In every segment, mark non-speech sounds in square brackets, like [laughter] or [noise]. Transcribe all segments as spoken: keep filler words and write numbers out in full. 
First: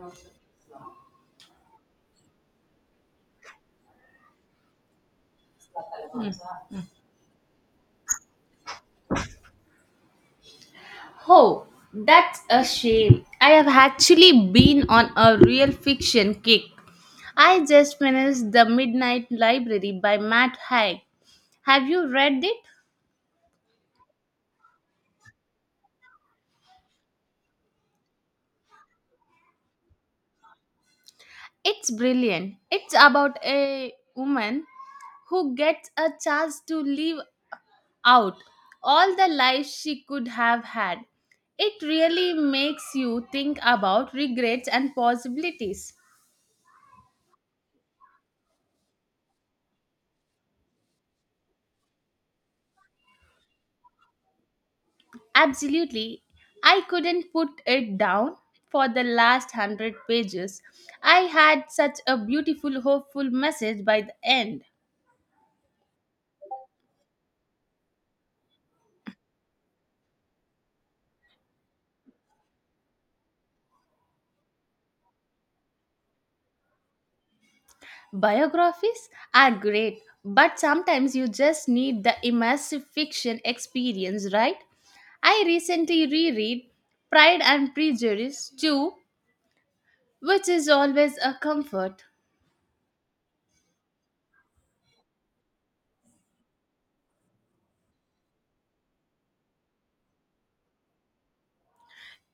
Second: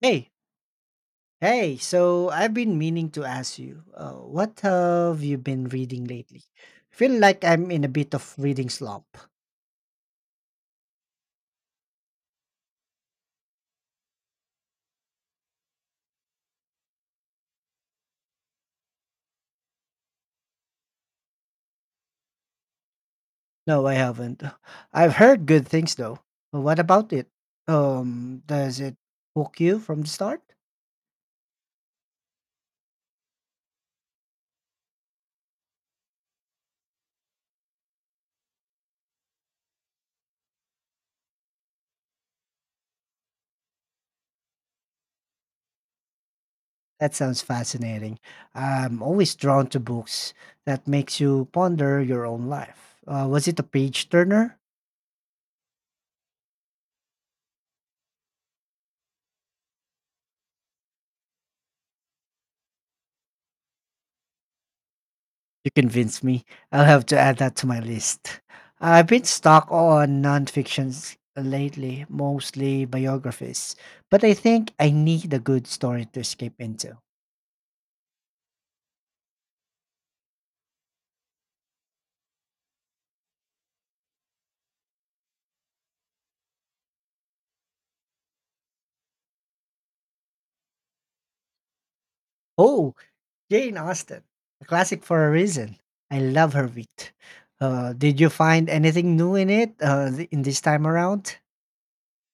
Hey, hey, so I've been meaning to ask you, uh, what have you been reading lately? I feel like I'm in a bit of reading slump. Oh, that's a shame. I have actually been on a real fiction kick. I just finished The Midnight Library by Matt Haig. Have you read it? No, I haven't. [sighs] I've heard good things though. But what about it? Um, does it hook you from the start? It's brilliant. It's about a woman who gets a chance to live out all the life she could have had. It really makes you think about regrets and possibilities. That sounds fascinating. I'm always drawn to books that makes you ponder your own life. Uh, was it a page turner? Absolutely. I couldn't put it down for the last hundred pages. I had such a beautiful, hopeful message by the end. You convinced me. I'll have to add that to my list. I've been stuck on nonfictions lately, mostly biographies, but I think I need a good story to escape into. Biographies are great, but sometimes you just need the immersive fiction experience, right? I recently reread Pride and Prejudice too, which is always a comfort. Oh, Jane Austen, a classic for a reason. I love her wit. Uh, did you find anything new in it uh, th- in this time around?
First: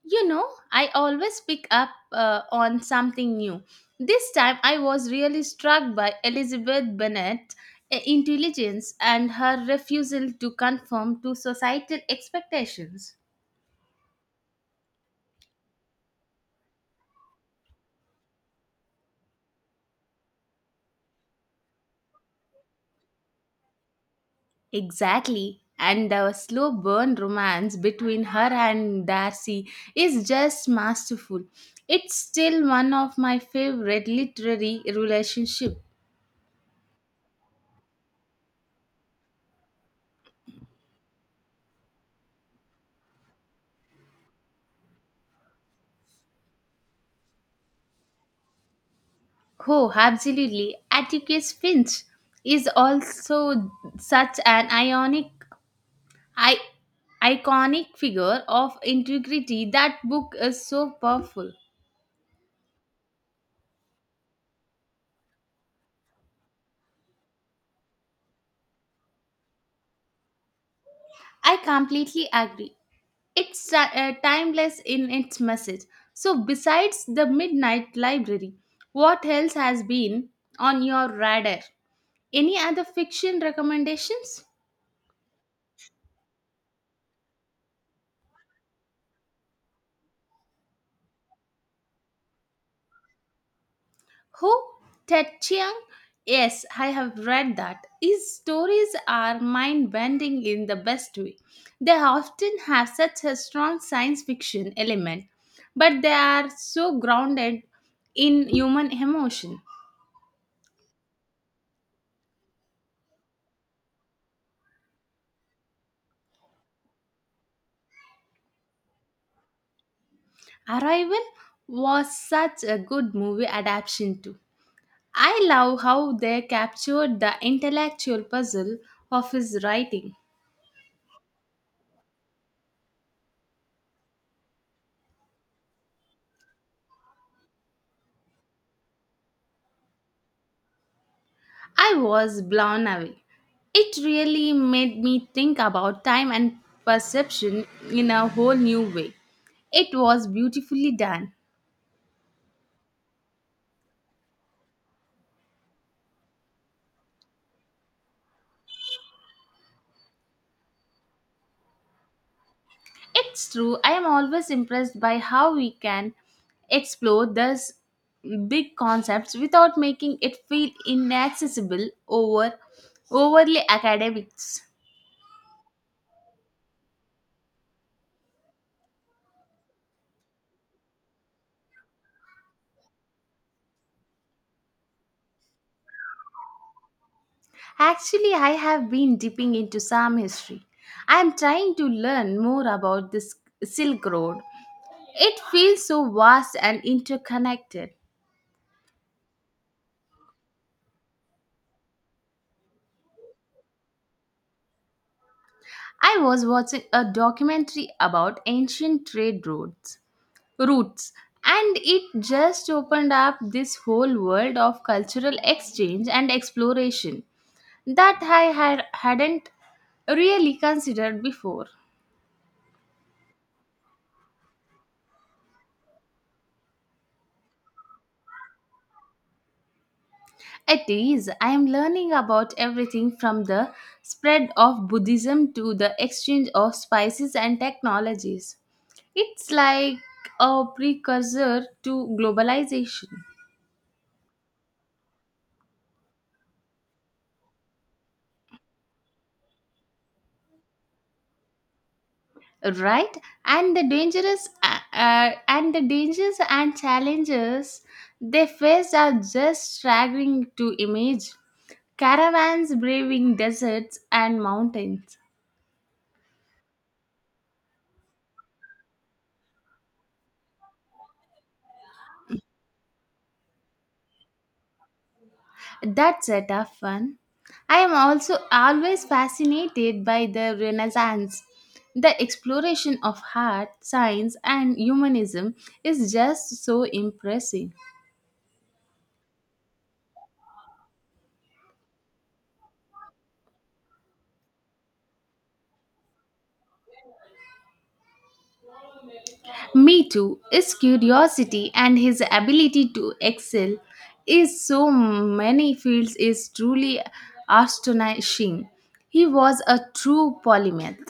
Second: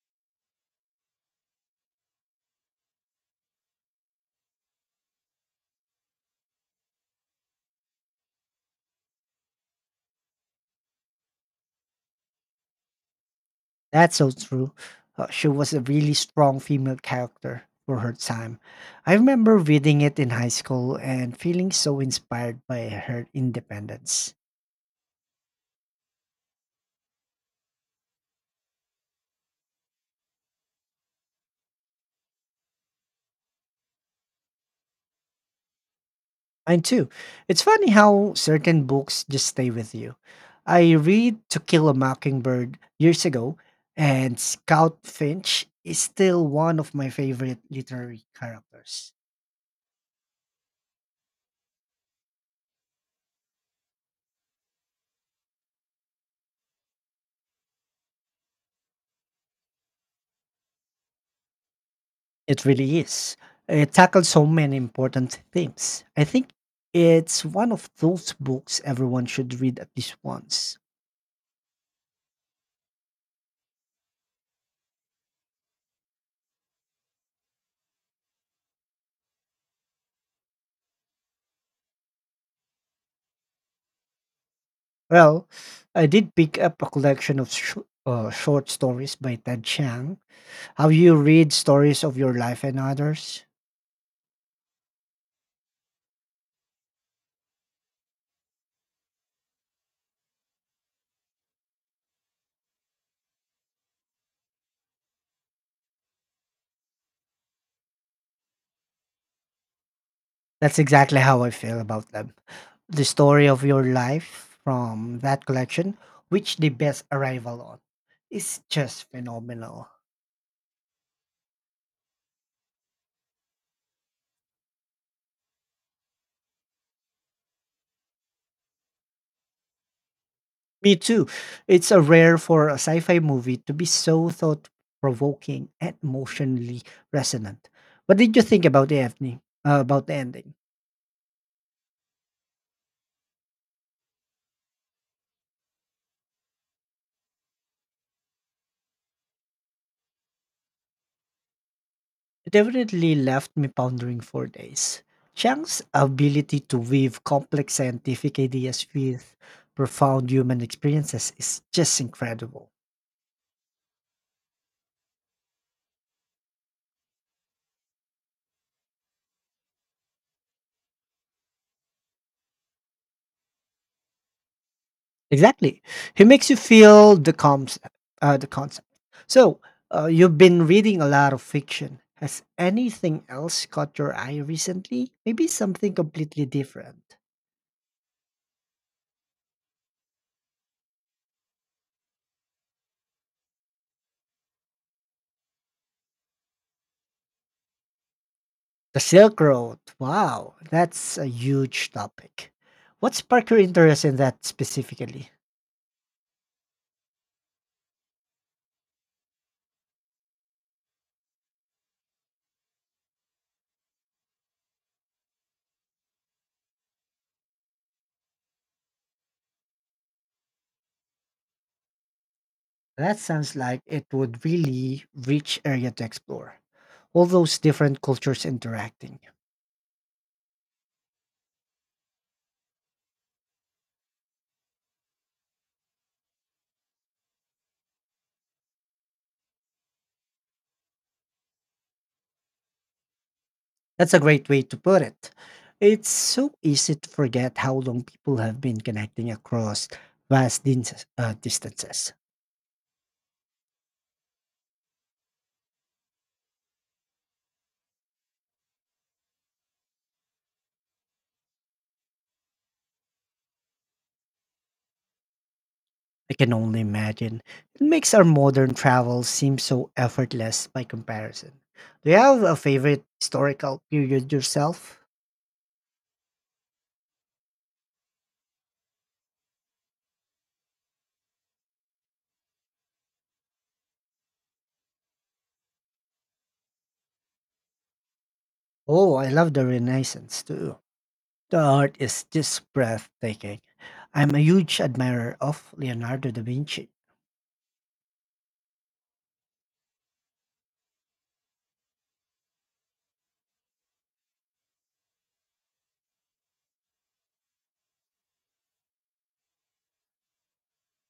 You know, I always pick up uh, on something new. This time I was really struck by Elizabeth Bennet's intelligence and her refusal to conform to societal expectations. That's so true. Uh, she was a really strong female character for her time. I remember reading it in high school and feeling so inspired by her independence. Exactly. And the slow burn romance between her and Darcy is just masterful. It's still one of my favorite literary relationships. Mine too. It's funny how certain books just stay with you. I read To Kill a Mockingbird years ago, and Scout Finch is still one of my favorite literary characters. Oh, absolutely. Atticus Finch is also such an ionic, I, iconic figure of integrity. That book is so powerful. It really is. It tackles so many important themes. I think it's one of those books everyone should read at least once. I completely agree. It's ti- uh, timeless in its message. So, besides the Midnight Library, what else has been on your radar? Any other fiction recommendations? Well, I did pick up a collection of sh- uh, short stories by Ted Chiang. How you read stories of your life and others. Ho Tet Chiang? Yes, I have read that. His stories are mind bending in the best way. They often have such a strong science fiction element, but they are so grounded in human emotion. That's exactly how I feel about them. The story of your life from that collection, which the best arrival on, is just phenomenal. Arrival was such a good movie adaptation too. I love how they captured the intellectual puzzle of his writing. Me too. It's a rare for a sci-fi movie to be so thought-provoking and emotionally resonant. What did you think about the ending? Uh, about the ending, I was blown away. It really made me think about time and perception in a whole new way. It was beautifully done. it definitely left me pondering for days. Chang's ability to weave complex scientific ideas with profound human experiences is just incredible. It's true, I am always impressed by how we can explore these big concepts without making it feel inaccessible or overly academics. Exactly. He makes you feel the concept. Uh, the concept. So, uh, you've been reading a lot of fiction. Has anything else caught your eye recently? Maybe something completely different. Actually, I have been dipping into some history. I am trying to learn more about this Silk Road. It feels so vast and interconnected. The Silk Road. Wow, that's a huge topic. What sparked your interest in that specifically? I was watching a documentary about ancient trade routes, routes, and it just opened up this whole world of cultural exchange and exploration that I had, hadn't really considered before. That sounds like it would really rich area to explore. All those different cultures interacting. It is, I am learning about everything from the spread of Buddhism to the exchange of spices and technologies. It's like a precursor to globalization, That's a great way to put it. It's so easy to forget how long people have been connecting across vast din- uh, distances. right? And the dangerous uh, uh, and the dangers and challenges they face are just staggering to image. Caravans braving deserts and mountains. I can only imagine. It makes our modern travel seem so effortless by comparison. Do you have a favorite historical period yourself? That's a tough one. I am also always fascinated by the Renaissance. The exploration of art, science, and humanism is just so impressive. Oh, I love the Renaissance too. The art is just breathtaking. I'm a huge admirer of Leonardo da Vinci. Me too. His curiosity and his ability to excel is so many fields is truly astonishing. He was a true polymath.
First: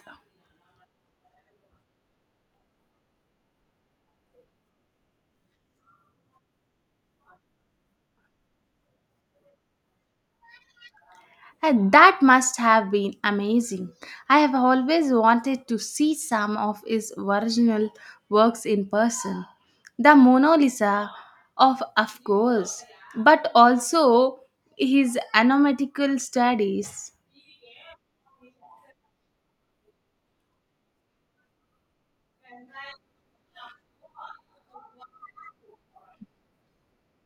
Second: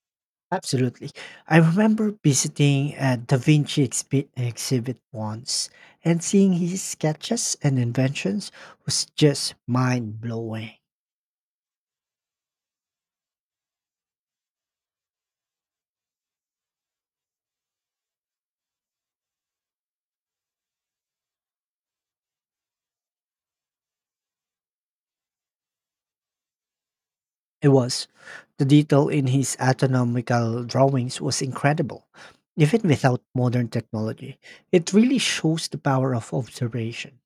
Absolutely. I remember visiting a Da Vinci expi- exhibit once, and seeing his sketches and inventions was just mind blowing. And that must have been amazing. I have always wanted to see some of his original works in person. The Mona Lisa of of course, but also his anatomical studies. It was. The detail in his anatomical drawings was incredible. Even without modern technology, it really shows the power of observation.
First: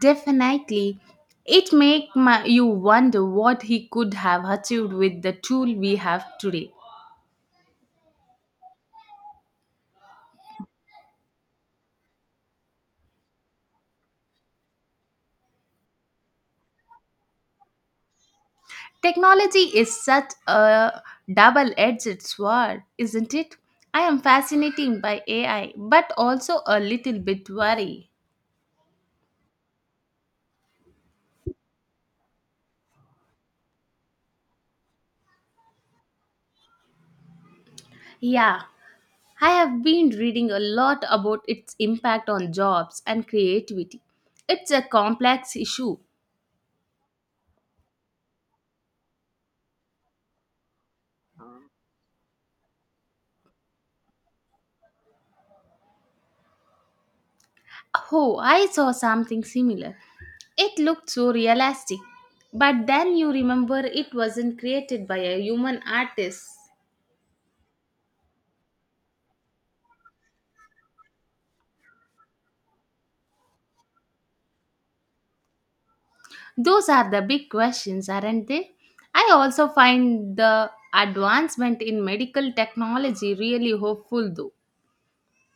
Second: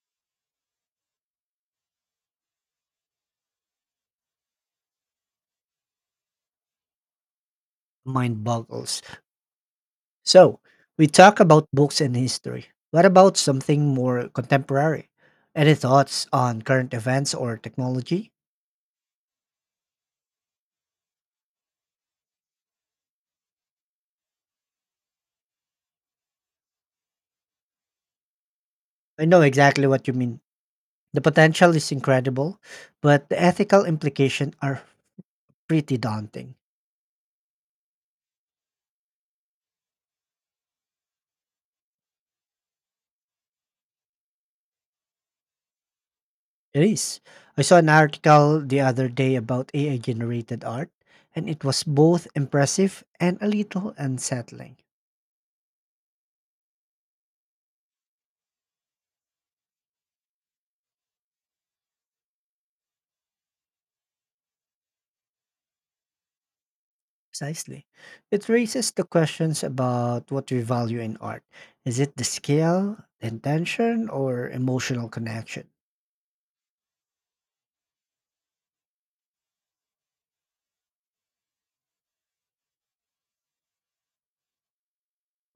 Definitely. It makes you wonder what he could have achieved with the tool we have today. Mind boggles. So, we talk about books and history. What about something more contemporary? Any thoughts on current events or technology? Technology is such a double-edged sword, isn't it? I am fascinated by A I, but also a little bit worried. I know exactly what you mean. The potential is incredible, but the ethical implications are pretty daunting. Yeah, I have been reading a lot about its impact on jobs and creativity. It's a complex issue. It is. I saw an article the other day about A I generated art, and it was both impressive and a little unsettling. Oh, I saw something similar. It looked so realistic. But then you remember it wasn't created by a human artist. Precisely. It raises the questions about what we value in art. Is it the scale, intention, or emotional connection? Those are the big questions, aren't they? I also find the advancement in medical technology really hopeful, though.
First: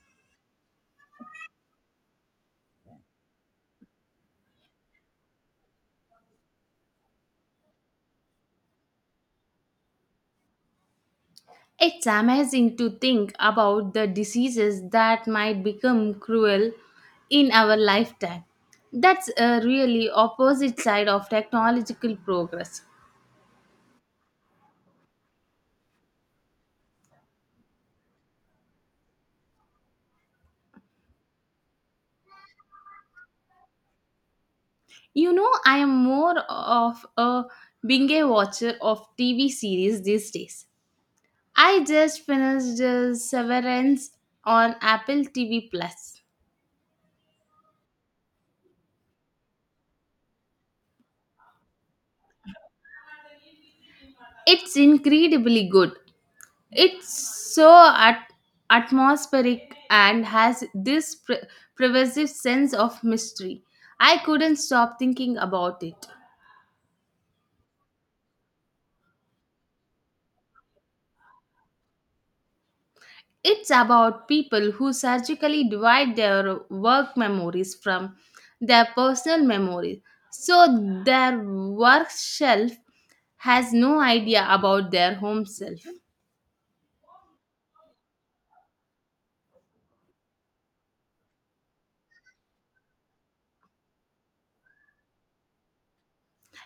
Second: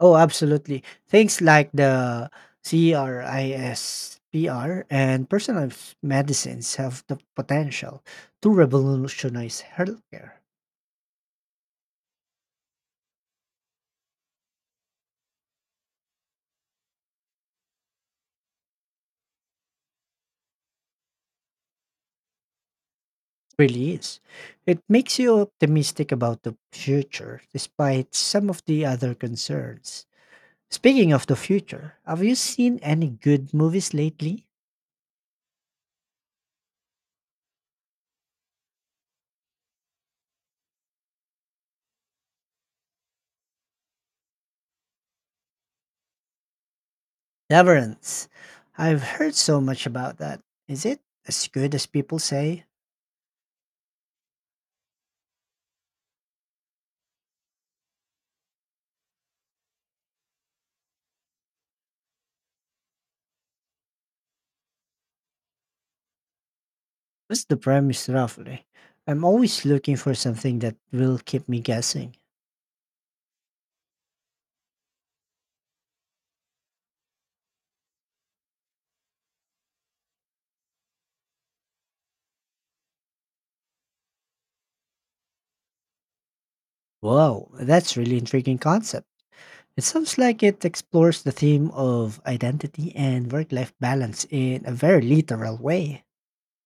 Oh, absolutely. Things like the CRISPR and personalized medicines have the potential to revolutionize healthcare. It's amazing to think about the diseases that might become cruel in our lifetime. That's a really opposite side of technological progress. Really is. It makes you optimistic about the future despite some of the other concerns. Speaking of the future, have you seen any good movies lately? You know, I am more of a binge watcher of T V series these days. I just finished uh, Severance on Apple T V Plus. Severance. I've heard so much about that. Is it as good as people say? It's incredibly good. It's so at- atmospheric and has this pre- pervasive sense of mystery. I couldn't stop thinking about it. What's the premise roughly? I'm always looking for something that will keep me guessing. It's about people who surgically divide their work memories from their personal memories. So their work shelf has no idea about their home self. Whoa, that's really intriguing concept. It sounds like it explores the theme of identity and work-life balance in a very literal way.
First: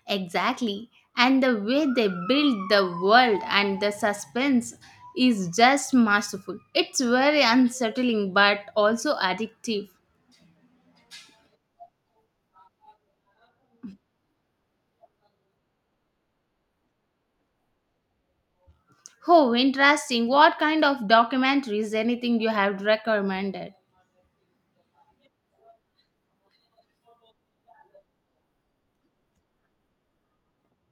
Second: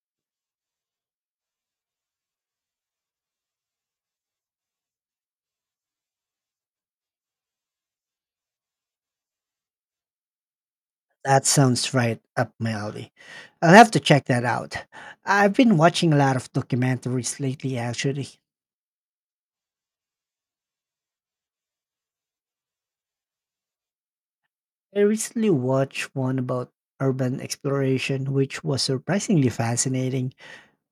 Exactly. And the way they build the world and the suspense is just masterful. It's very unsettling but also addictive. That sounds right up my alley. I'll have to check that out. I've been watching a lot of documentaries lately actually. Oh, interesting. What kind of documentaries anything you have recommended? I recently watched one about urban exploration, which was surprisingly fascinating,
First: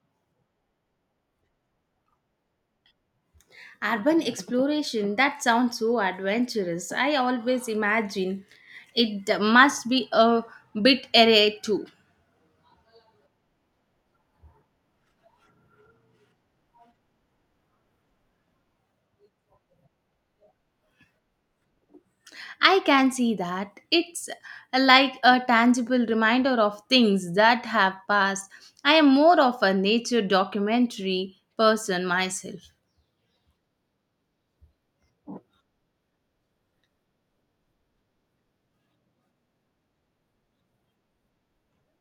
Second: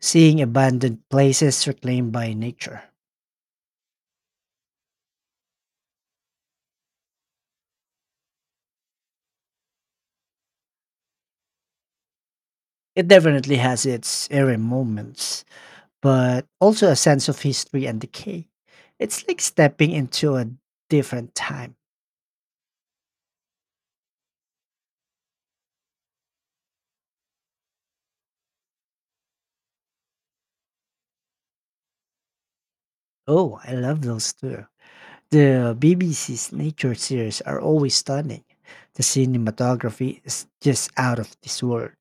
seeing abandoned places reclaimed by nature. Urban exploration, that sounds so adventurous. I always imagine it must be a bit array too. It definitely has its eerie moments, but also a sense of history and decay. It's like stepping into a different time. I can see that. It's like a tangible reminder of things that have passed. I am more of a nature documentary person myself. Oh, I love those too. The B B C's nature series are always stunning. The cinematography is just out of this world.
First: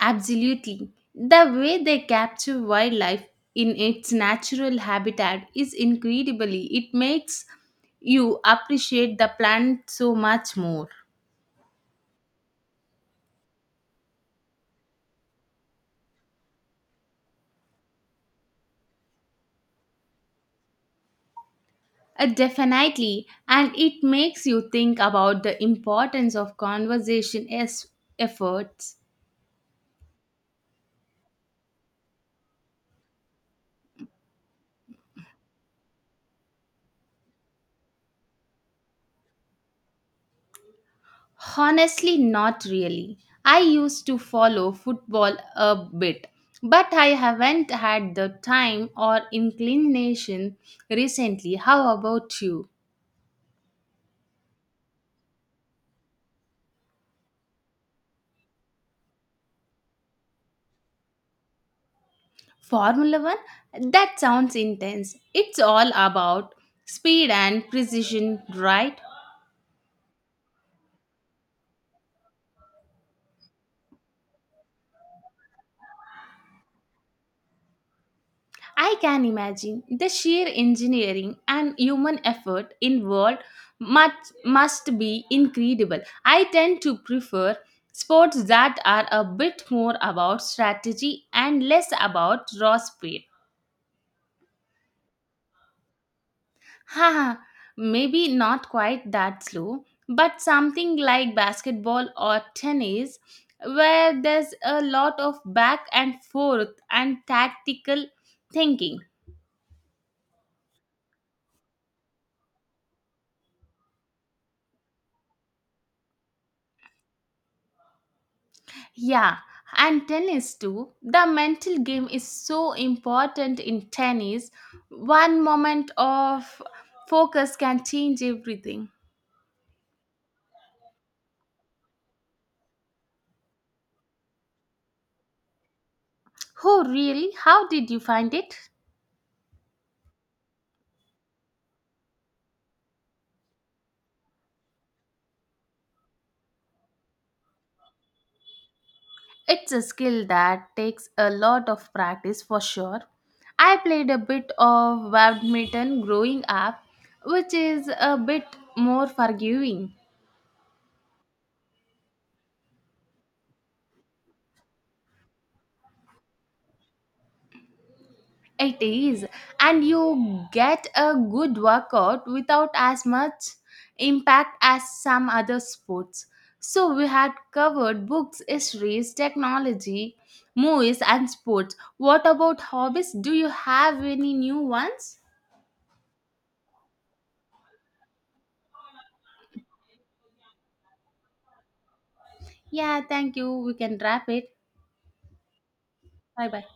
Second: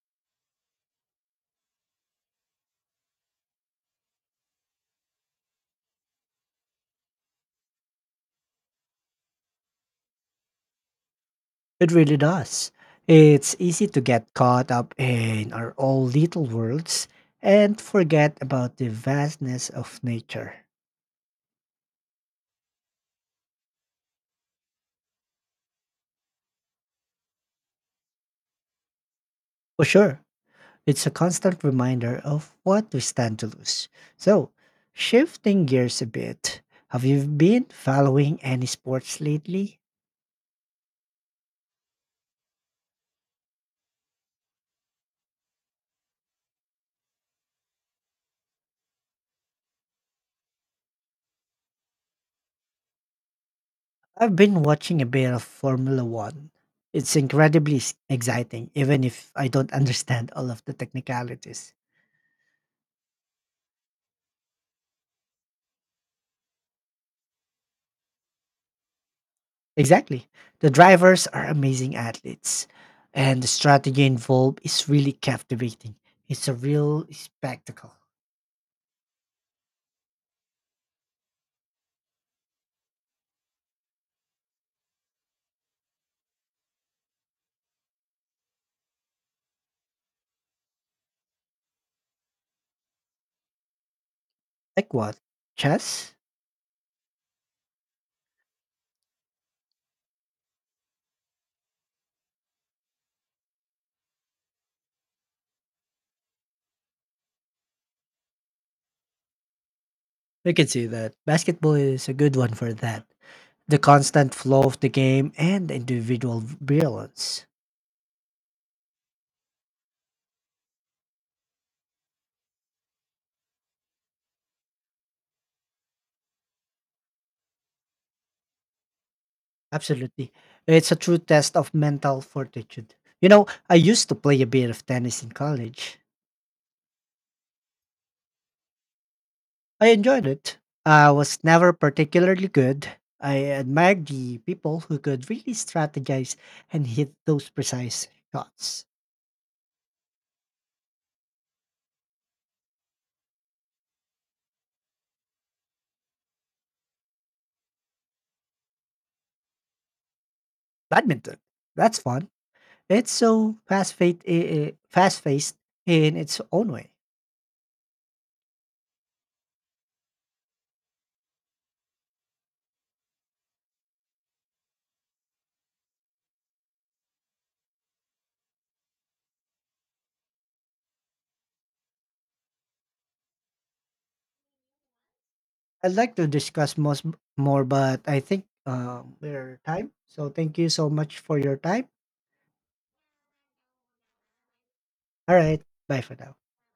Absolutely. The way they capture wildlife in its natural habitat is incredibly. It makes you appreciate the plant so much more. It really does. It's easy to get caught up in our own little worlds and forget about the vastness of nature. Uh, definitely. And it makes you think about the importance of conversation as efforts. For sure, it's a constant reminder of what we stand to lose. So, shifting gears a bit, have you been following any sports lately? Honestly, not really. I used to follow football a bit, but I haven't had the time or inclination recently. How about you? I've been watching a bit of Formula One. It's incredibly s- exciting, even if I don't understand all of the technicalities. Formula One? That sounds intense. It's all about speed and precision, right? Exactly. The drivers are amazing athletes, and the strategy involved is really captivating. It's a real spectacle. I can imagine the sheer engineering and human effort involved must, must be incredible. I tend to prefer sports that are a bit more about strategy and less about raw speed. Like what? Chess? Haha, maybe not quite that slow, but something like basketball or tennis, where there's a lot of back and forth and tactical thinking. We can see that basketball is a good one for that. The constant flow of the game and individual brilliance. Yeah, and tennis too. The mental game is so important in tennis. One moment of focus can change everything. Absolutely. It's a true test of mental fortitude. You know, I used to play a bit of tennis in college. Oh, really? How did you find it? I enjoyed it. I was never particularly good. I admired the people who could really strategize and hit those precise shots. It's a skill that takes a lot of practice for sure. I played a bit of badminton growing up, which is a bit more forgiving. Badminton, that's fun. It's so fast-paced, fast-paced in its own way. It is, and you get a good workout without as much impact as some other sports. So, we had covered books, histories, technology, movies, and sports. What about hobbies? Do you have any new ones? I'd like to discuss most more, but I think um, we're time. So thank you so much for your time. Yeah, thank you. We can wrap it. All right, bye for now. Bye bye.